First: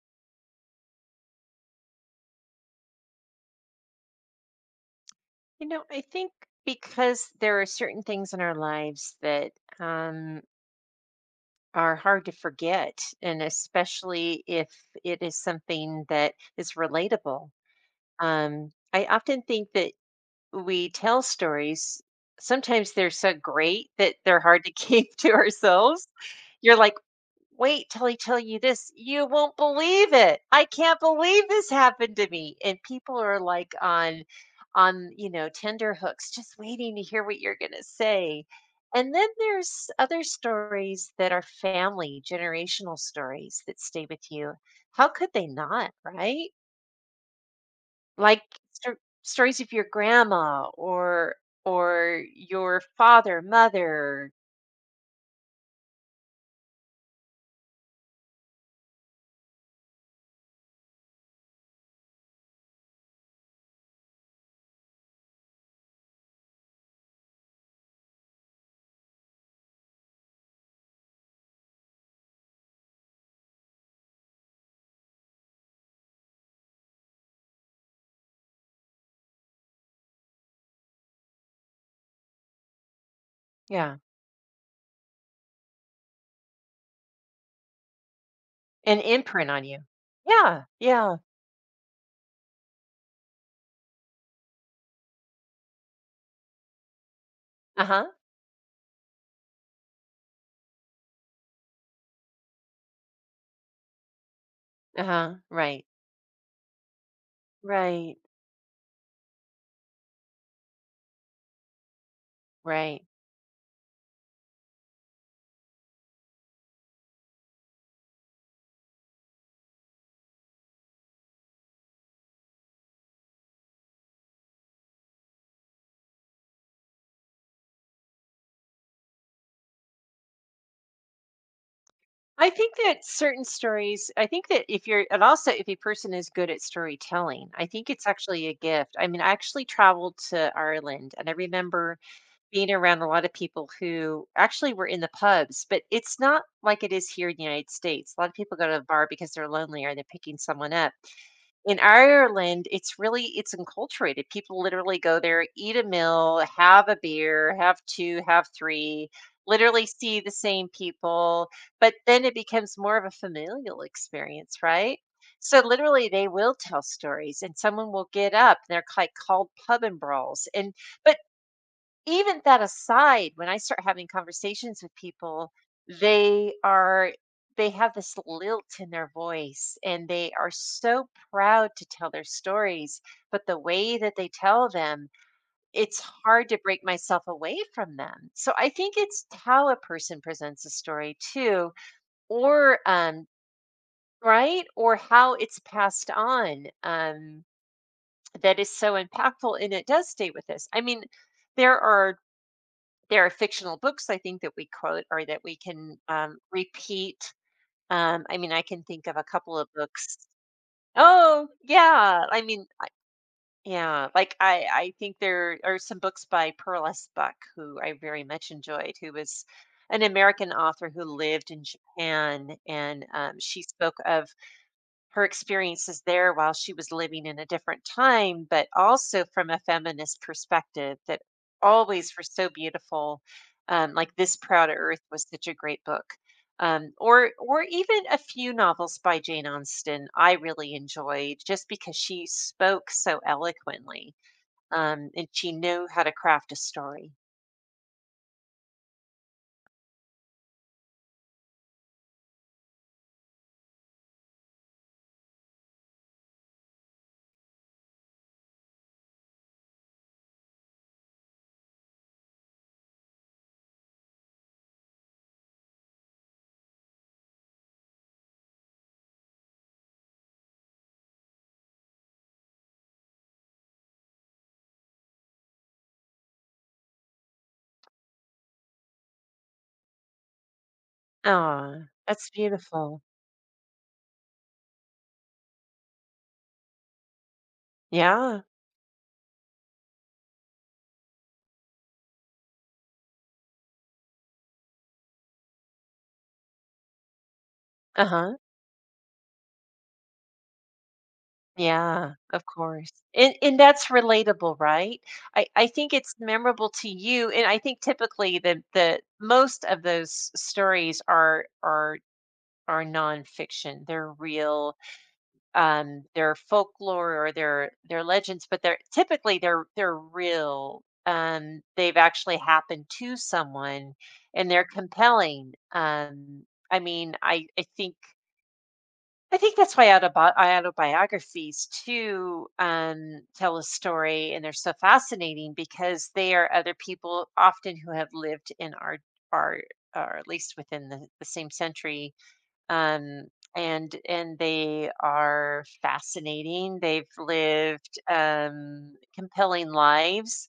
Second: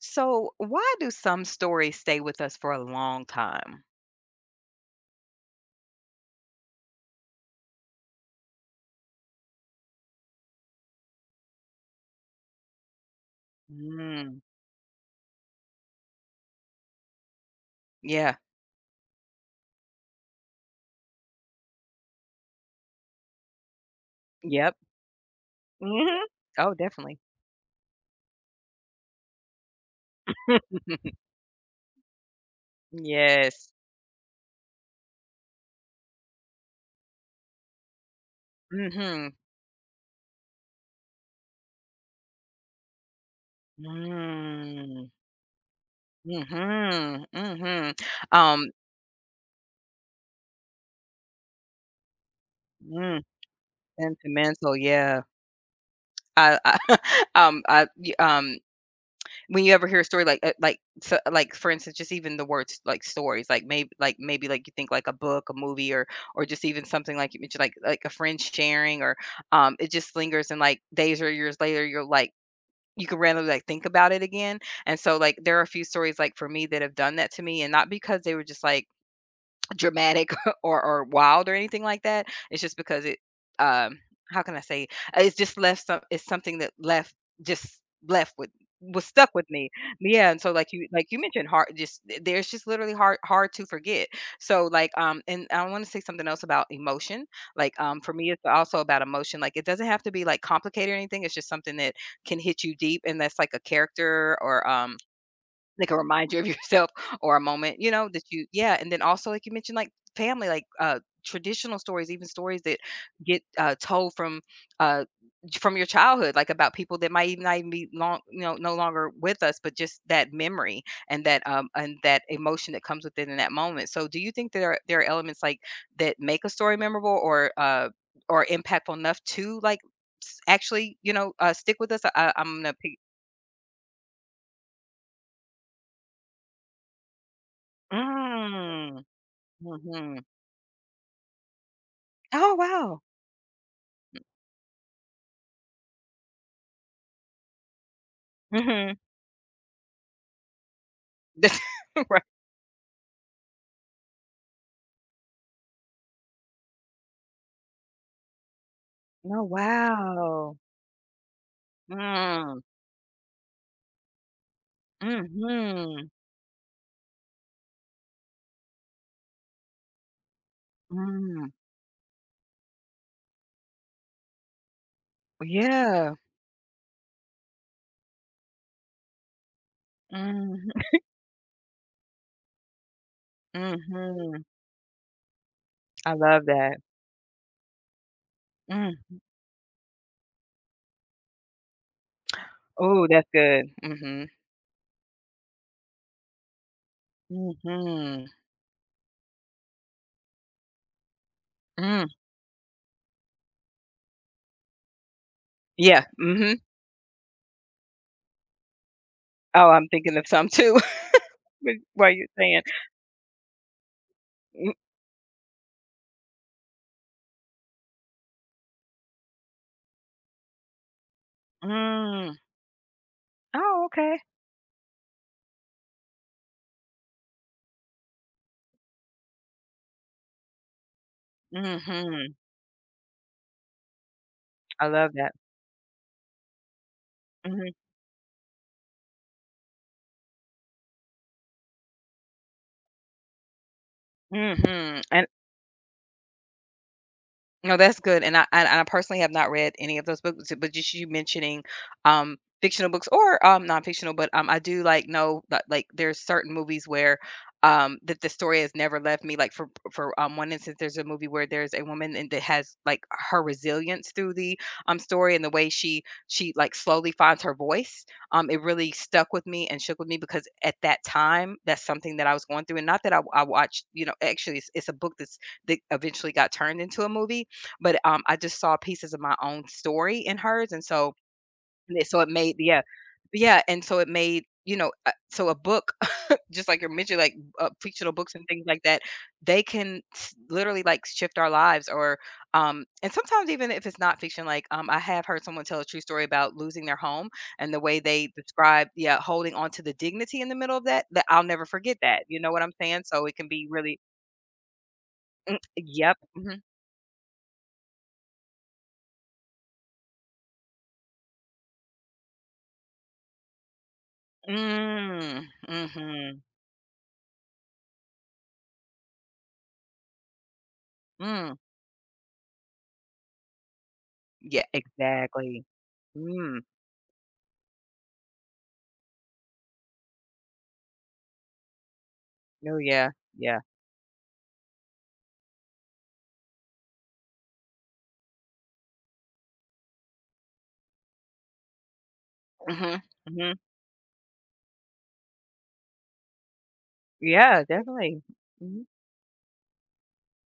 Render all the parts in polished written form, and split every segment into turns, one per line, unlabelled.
So, why do some stories stay with us for a long time?
I think because there are certain things in our lives that um, are hard to forget, and
Mm,
especially if it is something that is relatable.
yeah.
I often think that we tell stories. Sometimes they're so great that they're hard to
Yep.
keep to ourselves.
Hmm. Oh,
You're like,
definitely.
wait till I tell you this. You won't believe it. I can't believe this happened to me. And people are
Yes.
like on, tender hooks, just waiting to hear what you're gonna say. And then
Hmm.
there's other stories that are family, generational stories that stay with you. How
Mm.
could they not, right?
Hmm, hmm.
Like
Um,
stor- stories of your grandma or your
mm,
father, mother,
Sentimental. Yeah. I um I y- um when you ever hear a story like, for instance just even the words like stories like, you think like a book, a movie, or just even something like you mentioned, like a friend sharing, or it just lingers and like days or years later you're like, you can randomly like think about it again. And so like there are a few stories like, for me, that have done that to me, and not because they were just like dramatic or wild or anything like that. It's just because it,
yeah,
um how can I say, it's just left some, it's something that left, just left with,
an
was stuck with
imprint on
me.
you.
Yeah, and so
Yeah,
like you, like
yeah.
you mentioned, hard, just there's just literally hard to forget. So like and I want to say something else about emotion. Like
Uh huh.
for me it's also about emotion. Like it doesn't have to be like complicated or anything. It's just something that can hit you deep, and that's like a character or
Uh-huh. Right.
like a reminder of yourself or a moment, you know,
Right.
that you, yeah, and then also like you mentioned, like family, like traditional stories, even stories that
Right.
get told from uh from your childhood, like about people that might even not even be long, you know, no longer with us, but just that memory and that emotion that comes with it in that moment. So do you think that there are elements like that make a story memorable, or impactful enough to like actually, you know, stick with us? I, I-
I
I'm gonna
think
pick.
that certain stories, I think that if you're, and also if a person is good at storytelling, I think it's actually a gift.
Mm.
I mean, I actually traveled
Hmm.
to Ireland and I remember
Oh,
being around
wow.
a lot of people who actually were in the pubs, but it's not like it is here in the United States. A lot of people go to the
Mhm.
bar because they're lonely or they're picking someone up. In
Right.
Ireland, it's really it's enculturated. People literally go there, eat a meal, have a beer, have 2, have 3,
Oh,
literally see the
wow.
same people, but then it
Mm.
becomes more of a familial experience, right? So, literally,
Mhm.
they will tell stories, and someone will get up, and they're, like, called pub and brawls, and but
Mm.
even that aside, when I start having conversations with people,
Yeah.
they are they have this lilt in their voice and they are
Mm.
so proud to tell their stories, but the
Mhm.
way that they
Mhm.
tell them, it's
I love
hard to
that.
break myself away from them. So I think
Mm.
it's how a person presents a story too, or
Oh, that's good. Mhm.
right or how it's passed on
Mhm.
that is so impactful and it does stay with us. I mean, there
Mm.
are there are fictional books I think that we quote or that we can
Yeah. Mm. Mhm.
repeat. I mean, I can think of a couple of
Oh, I'm thinking
books.
of some too
Oh,
with what
yeah.
you're
I
saying.
mean, I yeah, like, I
Mm.
I think there are some books by Pearl S. Buck, who I very much enjoyed, who was an American author who lived in
Mm.
Japan, and, she
Oh,
spoke
okay.
of her experiences there while she was living in a different time, but also from a feminist perspective that
Mm.
always were
Mhm.
so beautiful. Like this Proud
I
Earth
love
was
that.
such a great book. Or
Mm.
even a few novels by Jane Austen I really enjoyed just because she spoke so eloquently
Mhm. Mhm. And
and she knew how to craft a story.
no, that's good, and I personally have not read any of those books, but just you mentioning, fictional books, or, non-fictional, but, I do, like, know that, like, there's certain movies where, that the story has never left me, like, for one instance, there's a movie where there's a woman and that has, like, her resilience through the, story and the way she, like, slowly finds her voice, it really stuck with me and shook with me because at that time, that's something that I was going through, and not that I watched, you know, actually, it's a book that's that eventually got turned into a movie, but, I just saw pieces of my own story in hers, and so
Ah,
and it so it
that's
made, yeah.
beautiful.
Yeah, and so it made, you know, so a book, just like you're mentioning, like, fictional books
Yeah.
and things like that, they can s literally, like, shift our lives, or, and sometimes even if it's not fiction, like, I have heard someone tell a true story about losing their home, and the way
Uh
they
huh.
described, yeah, holding on to the dignity in the middle of that, that I'll never forget
Yeah,
that, you
of
know what I'm
course.
saying? So
And
it can
and
be
that's
really,
relatable, right? I
mm,
I think it's
yep, mhm.
memorable to you and I think typically the most of those stories are are nonfiction. They're real.
Mm,
They're
mhm,
folklore or they're legends, but they're typically they're real.
mm.
They've actually happened to someone and
Yeah,
they're compelling.
exactly. Mm.
I mean, I think that's why autobiographies too,
Oh, yeah,
tell
yeah.
a story, and they're so fascinating because they are other people often who have lived in our or at least within the same century.
Mhm.
Um,
Mhm.
and they are fascinating. They've
Yeah,
lived
definitely. Mhm.
compelling lives.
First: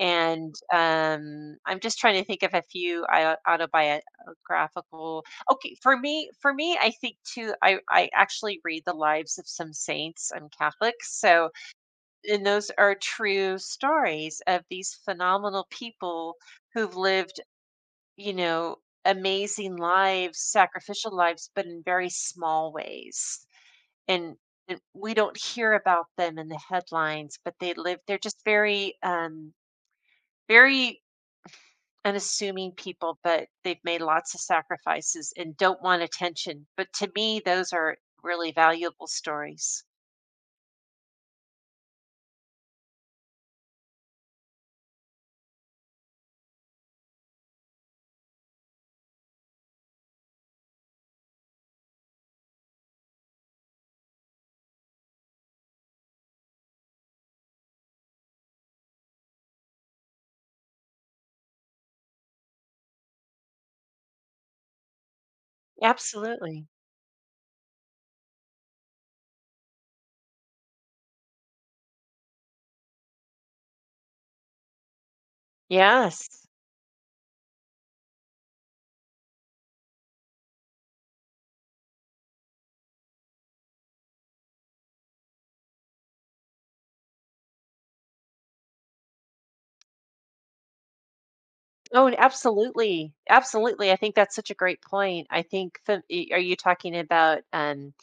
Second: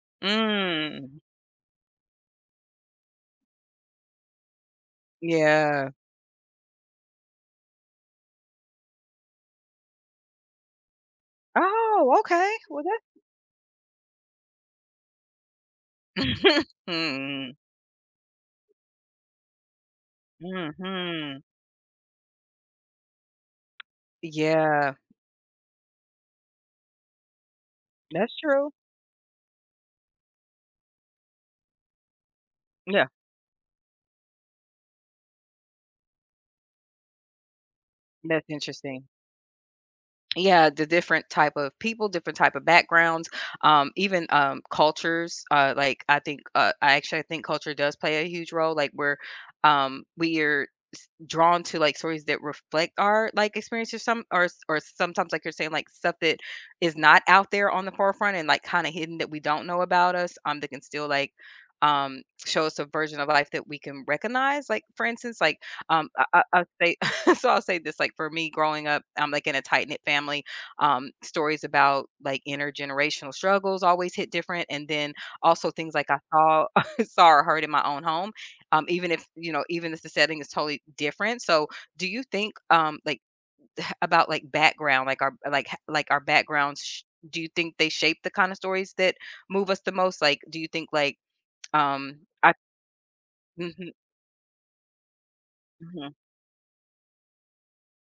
And
Mm.
I'm just trying to think of a few autobiographical. Okay,
Yeah.
for me, I think too. I actually read the lives of some saints. I'm Catholic, so
Oh,
and
okay.
those
Well,
are
that,
true stories of these phenomenal people who've lived,
mm.
you know, amazing lives, sacrificial
Mhm.
lives, but in very small ways. And and
Yeah,
we don't hear about them in the headlines, but they live. They're
that's
just
true.
very very unassuming
Yeah,
people, but they've made lots of sacrifices and don't want attention. But to me, those are
that's
really valuable
interesting.
stories.
Yeah, the different type of people, different type of backgrounds, even, cultures, like, I think, I think culture does play a huge role, like, we're drawn to, like, stories that reflect our, like, experiences, some, or sometimes, like you're saying, like, stuff that is not out there on the forefront and, like, kinda hidden that we don't know about us, that can still, like, show us a version of life that we can recognize. Like, for instance, like, I'll
Absolutely.
say so I'll say this, like, for me growing up, I'm, like, in a tight-knit family, stories about, like, intergenerational struggles always hit different, and then also things like I
Yes.
saw saw or heard in my own home, even if, you know, even if the setting is totally different. So do you think like about like background, like our, like our backgrounds do you think they shape the kind of stories that move us the most? Like do you think like
Oh, and
I
absolutely. Absolutely.
Mhm,
I think that's such a great point. I think,
mhm.
are you talking about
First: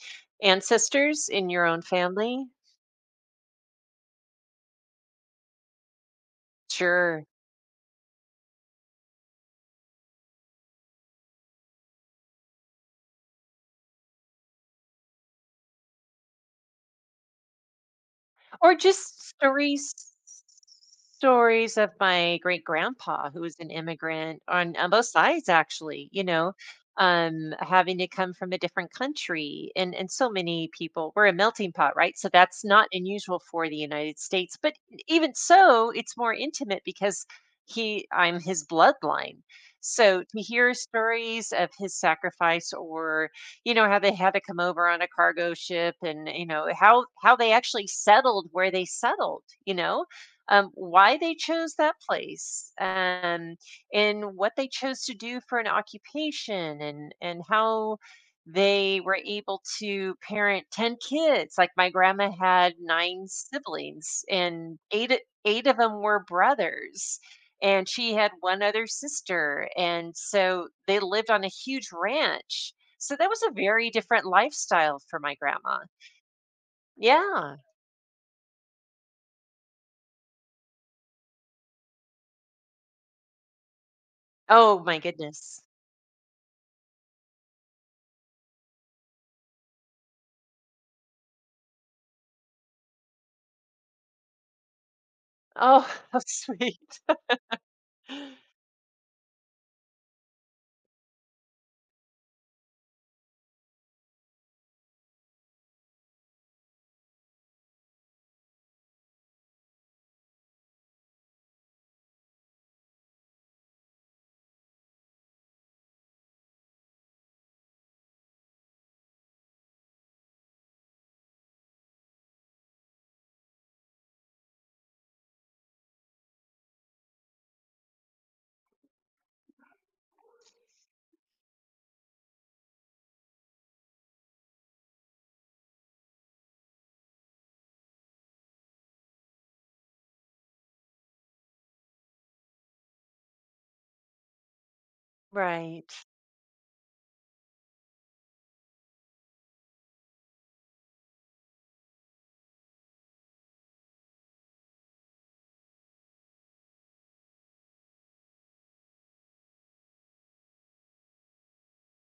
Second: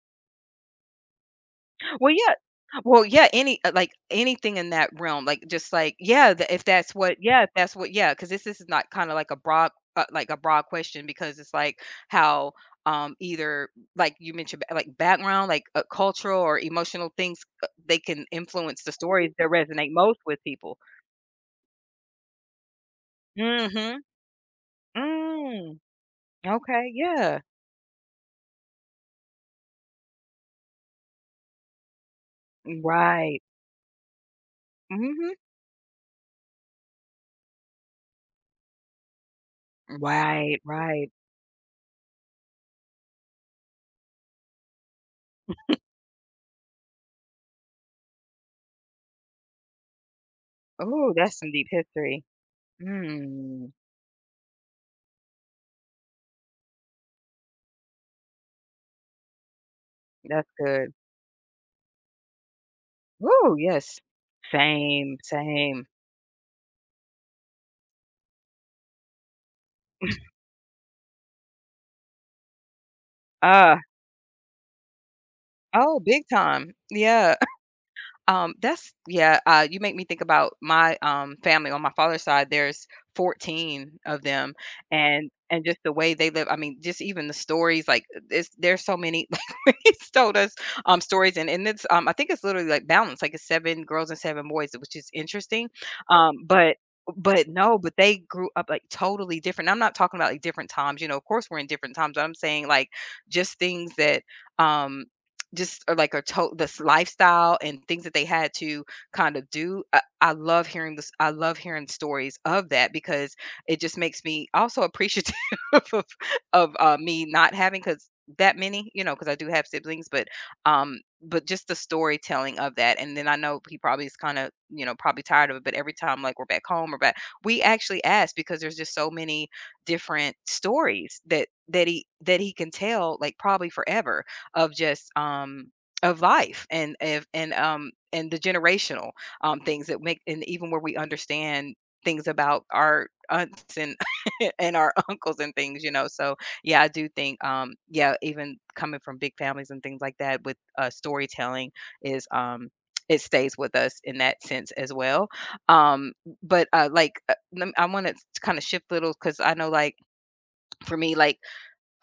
ancestors in your own
Well, yeah.
family?
Well, yeah, any like anything in that realm, like just like, yeah, if that's what,
Sure.
yeah, if that's what, yeah, because this is not kind of like a broad, a broad question because it's like how either, like you mentioned like background, like cultural or emotional things, they can
Or
influence the
just
stories that resonate most with people.
stories of my great grandpa who was an
Mm-hmm.
immigrant on both sides
Mm.
actually,
Okay. Yeah.
having to come from a different country and so many people. We're a melting pot, right? So that's not unusual
Right.
for the United States, but e, even
Mm-hmm.
so, it's more intimate because he I'm his bloodline. So to
Right.
hear
Right.
stories of his sacrifice or how they had to come over on a cargo ship and, how they actually settled where they settled,
Oh,
why they
that's some deep
chose that
history.
place,
Mm.
and what they chose to do for an occupation and how they were able to
That's
parent
good.
10 kids. Like my grandma had nine
Woo, yes.
siblings and
Same,
eight of
same.
them were brothers and she had one other sister and so they lived on a huge ranch, so that was a
Uh,
very different lifestyle for my grandma.
oh, big time. Yeah.
Yeah.
That's, yeah, you make me think about my, family on my father's side, there's 14 of them,
Oh my goodness.
and just the way they live, I mean, just even the stories, like, it's there's so many, like, he's told us, stories, and it's, I think it's literally, like, balanced, like, it's seven girls and seven boys, which is interesting,
Oh, how
um, but
sweet.
but no, but they grew up, like, totally different. I'm not talking about, like, different times, you know, of course, we're in different times, but I'm saying, like, just things that, um just or like a to this lifestyle and things that they had to kind of do. I love hearing this. I love hearing stories of that because it just makes me also appreciative of, of me not having, because that many, you know, because I do have siblings, but just the storytelling of that. And then I know he probably is kind of, you know, probably tired of it. But every time like we're back home or back, we actually ask because there's just so many different stories that that he can tell, like, probably forever. Of just of life, and if and and the generational things that make, and even where we understand things about our aunts and and our uncles and things,
Right.
you know. So yeah, I do think yeah, even coming from big families and things like that, with storytelling is it stays with us in that sense as well. um but I want to kind of shift little because I know like, for me like,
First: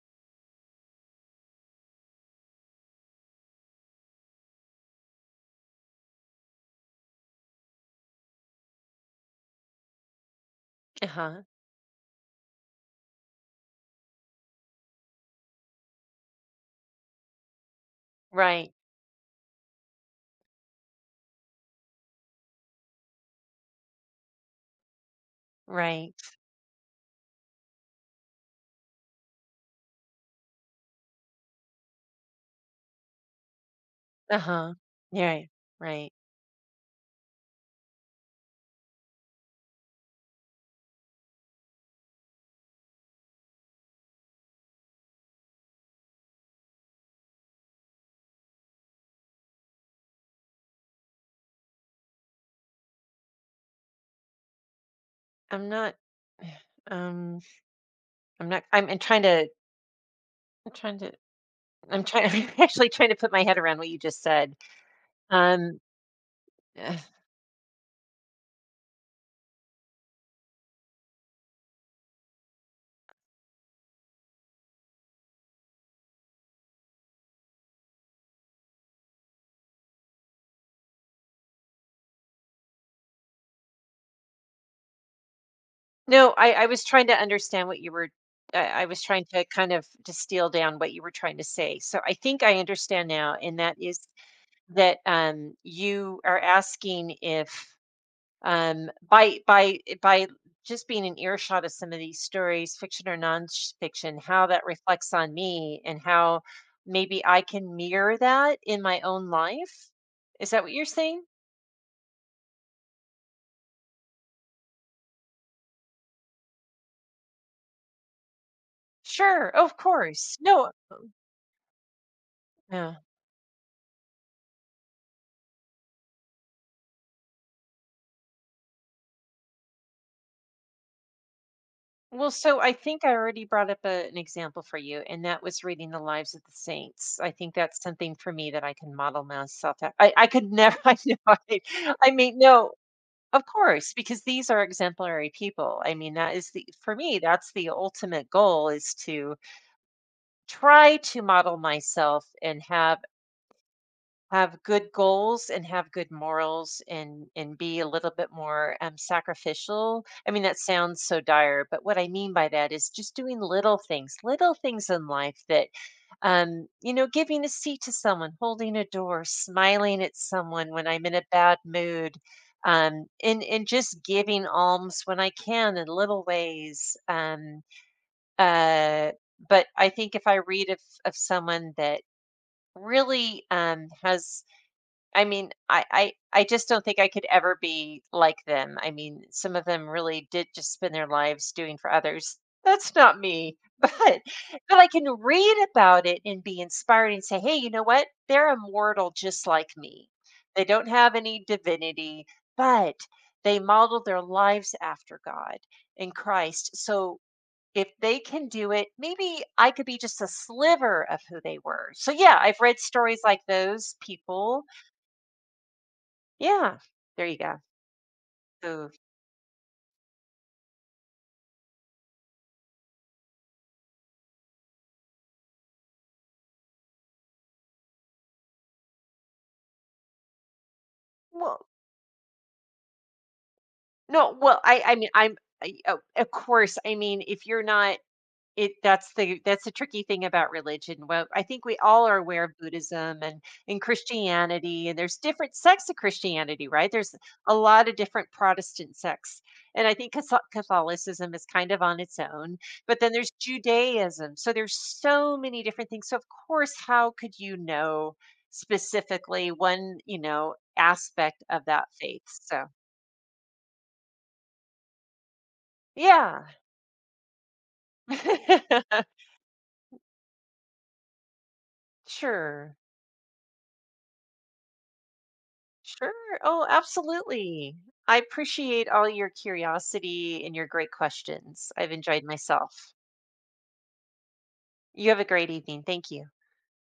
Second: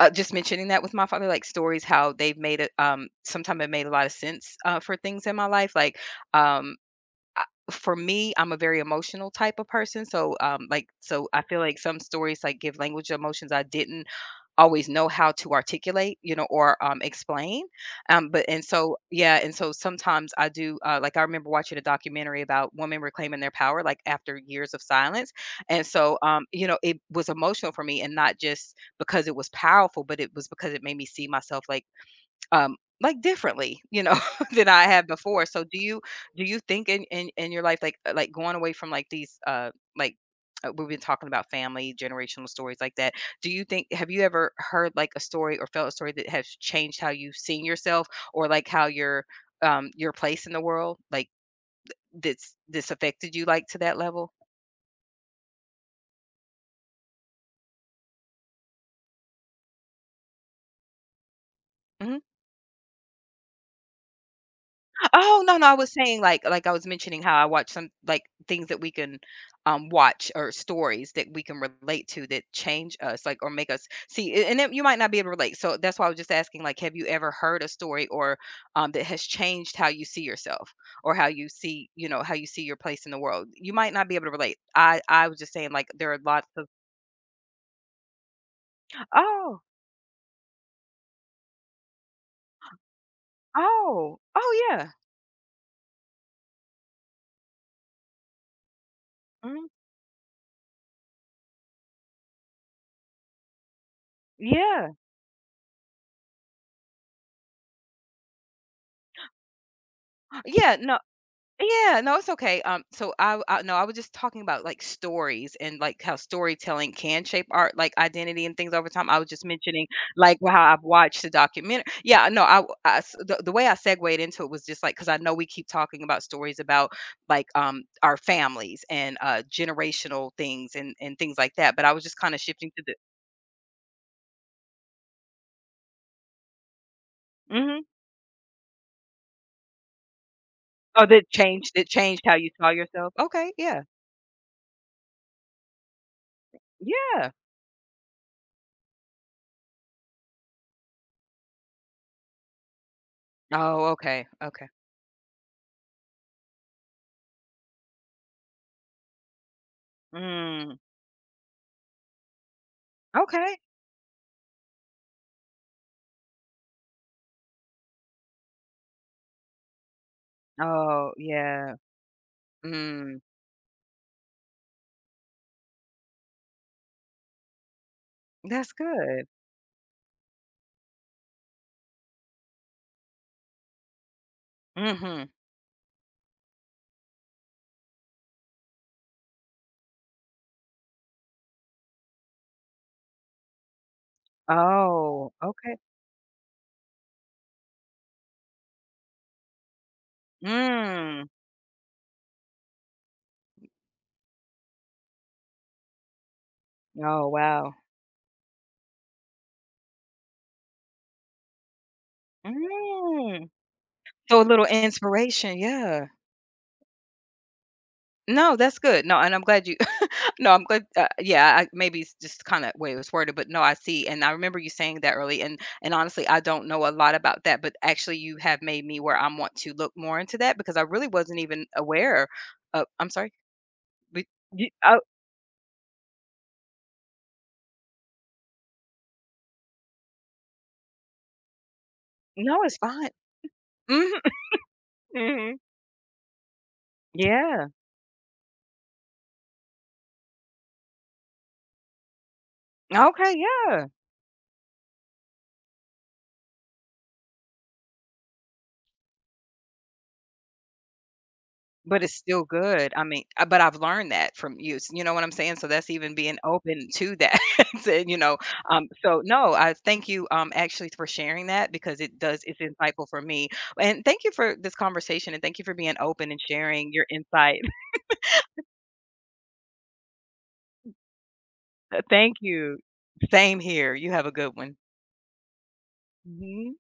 just mentioning that with my father, like stories, how they've made it, sometimes it made a lot of sense, for things in my life. Like, um, I for me, I'm a very emotional type of person. So, like, so
Uh-huh.
I feel like some stories like give language to emotions I didn't always know how to articulate, you know, or explain. But, and
Right.
so, yeah, and so sometimes I do. Like I remember watching a documentary about women reclaiming their power, like after years of silence. And
Right.
so, you know, it was emotional for me, and not just because it was powerful, but it was because it made me see myself like, like differently, you know, than
Uh-huh.
I have
Yeah.
before.
Right.
So do you,
Right.
do you think in your life, like, like going away from like these like we've been talking about family generational stories like that. Do you think, have you ever heard like a story or felt a story that has changed how you've seen yourself, or like how your place in the world, like that's this affected you like to that level?
I'm not um I'm trying to I'm trying to I'm
Mm-hmm.
trying I'm actually trying to put my head around what you just said.
Oh, no, no, I
Um
was saying, like, I was
uh,
mentioning how I watch some, like, things that we can, watch or stories that we can relate to that change us, like, or make us see a, and then you might not be able to relate, so that's why I was just asking, like, have you ever heard a story, or, that has changed how you see yourself, or how you see, you know, how you see your place in the world? You might not be able to relate. I was just saying, like, there are
no,
lots
I
of.
was trying to understand what you were I was trying to
Oh,
kind of distill down what you were trying to say. So I think I understand now and that is
oh, oh, yeah.
that you are asking if
Mhm.
by just being an earshot of some of these stories, fiction or nonfiction, how that
Yeah.
reflects on me and how maybe I can mirror that in my own life. Is that what
Yeah,
you're
no.
saying?
Yeah, no, it's okay. So I no, I was just talking about like stories and like how storytelling can shape art, like identity, and things over time. I was just
Sure, of
mentioning
course.
like how
No,
I've watched the documentary. Yeah, no, I,
yeah.
I s- the, the way I segued into it was just like because I know we keep talking about stories about like our families and generational things and things like that. But I was just
Well,
kind of
so
shifting
I
to the,
think I already brought up an example for you, and that was reading the lives of the saints. I think
mm-hmm.
that's something for me that I can model myself. I could never. I
Oh,
know.
that changed, it
I
changed how
mean,
you saw
no.
yourself.
Of
Okay, yeah,
course, because these are exemplary people. I mean, that is the for me,
yeah.
that's the ultimate goal is to try to model myself and
Oh, okay,
have
okay.
good goals and have good morals and be a little bit more sacrificial. I mean, that
Mm,
sounds so dire, but what I mean by that is just doing
okay.
little things in life that giving a seat to someone, holding a door, smiling at someone when I'm
Oh,
in a bad
yeah.
mood,
Mm,
and just giving alms when I can in little ways.
that's
Uh,
good.
but I think if I read of someone that really has I
Mhm.
mean, I just don't think I could ever be like them. I mean, some of them really did just spend their lives doing for others. That's not me. But I can
Oh,
read
okay.
about it and be inspired and say, hey, you know what? They're immortal just like me. They don't have
Mm.
any divinity, but they modeled their lives after God and Christ. So
Oh, wow.
if they can do it, maybe I could be just a sliver of who they were. So yeah, I've read stories like
Mm.
those
So a
people.
little inspiration, yeah.
Yeah, there you go.
No, that's
So,
good. No, and I'm glad you no, I'm glad, yeah, I, maybe it's just kinda way it was worded, but no, I see, and I remember you saying that early, and honestly, I don't know a lot about that, but actually you have made me where I want to look more into that because I really wasn't
well,
even aware of, I'm sorry? But
no, well,
you,
I
oh,
mean, I'm, I, oh, of course, I mean, if you're not, It that's the tricky thing about religion. Well, I think we all are aware of
no, it's fine.
Buddhism and Christianity, and there's different
Mhm.
sects of Christianity, right? There's a
Yeah.
lot of different Protestant sects, and I think Catholicism is kind of on its own. But then there's
Okay, yeah.
Judaism, so there's so many different things. So of course, how could you know specifically one aspect of that
But it's
faith?
still
So
good. I mean, but I've learned that from you. You know what I'm saying? So that's even being
yeah,
open to that. To, you know, so no, I thank you, actually, for sharing that because it does, it's
sure.
insightful for me. And thank you for this conversation, and thank you for being open
Sure.
and
Oh,
sharing your insight.
absolutely. I appreciate all your curiosity and your great questions. I've enjoyed
Thank you.
myself.
Same here. You have a good one.
You have a great evening. Thank you.
Mhm.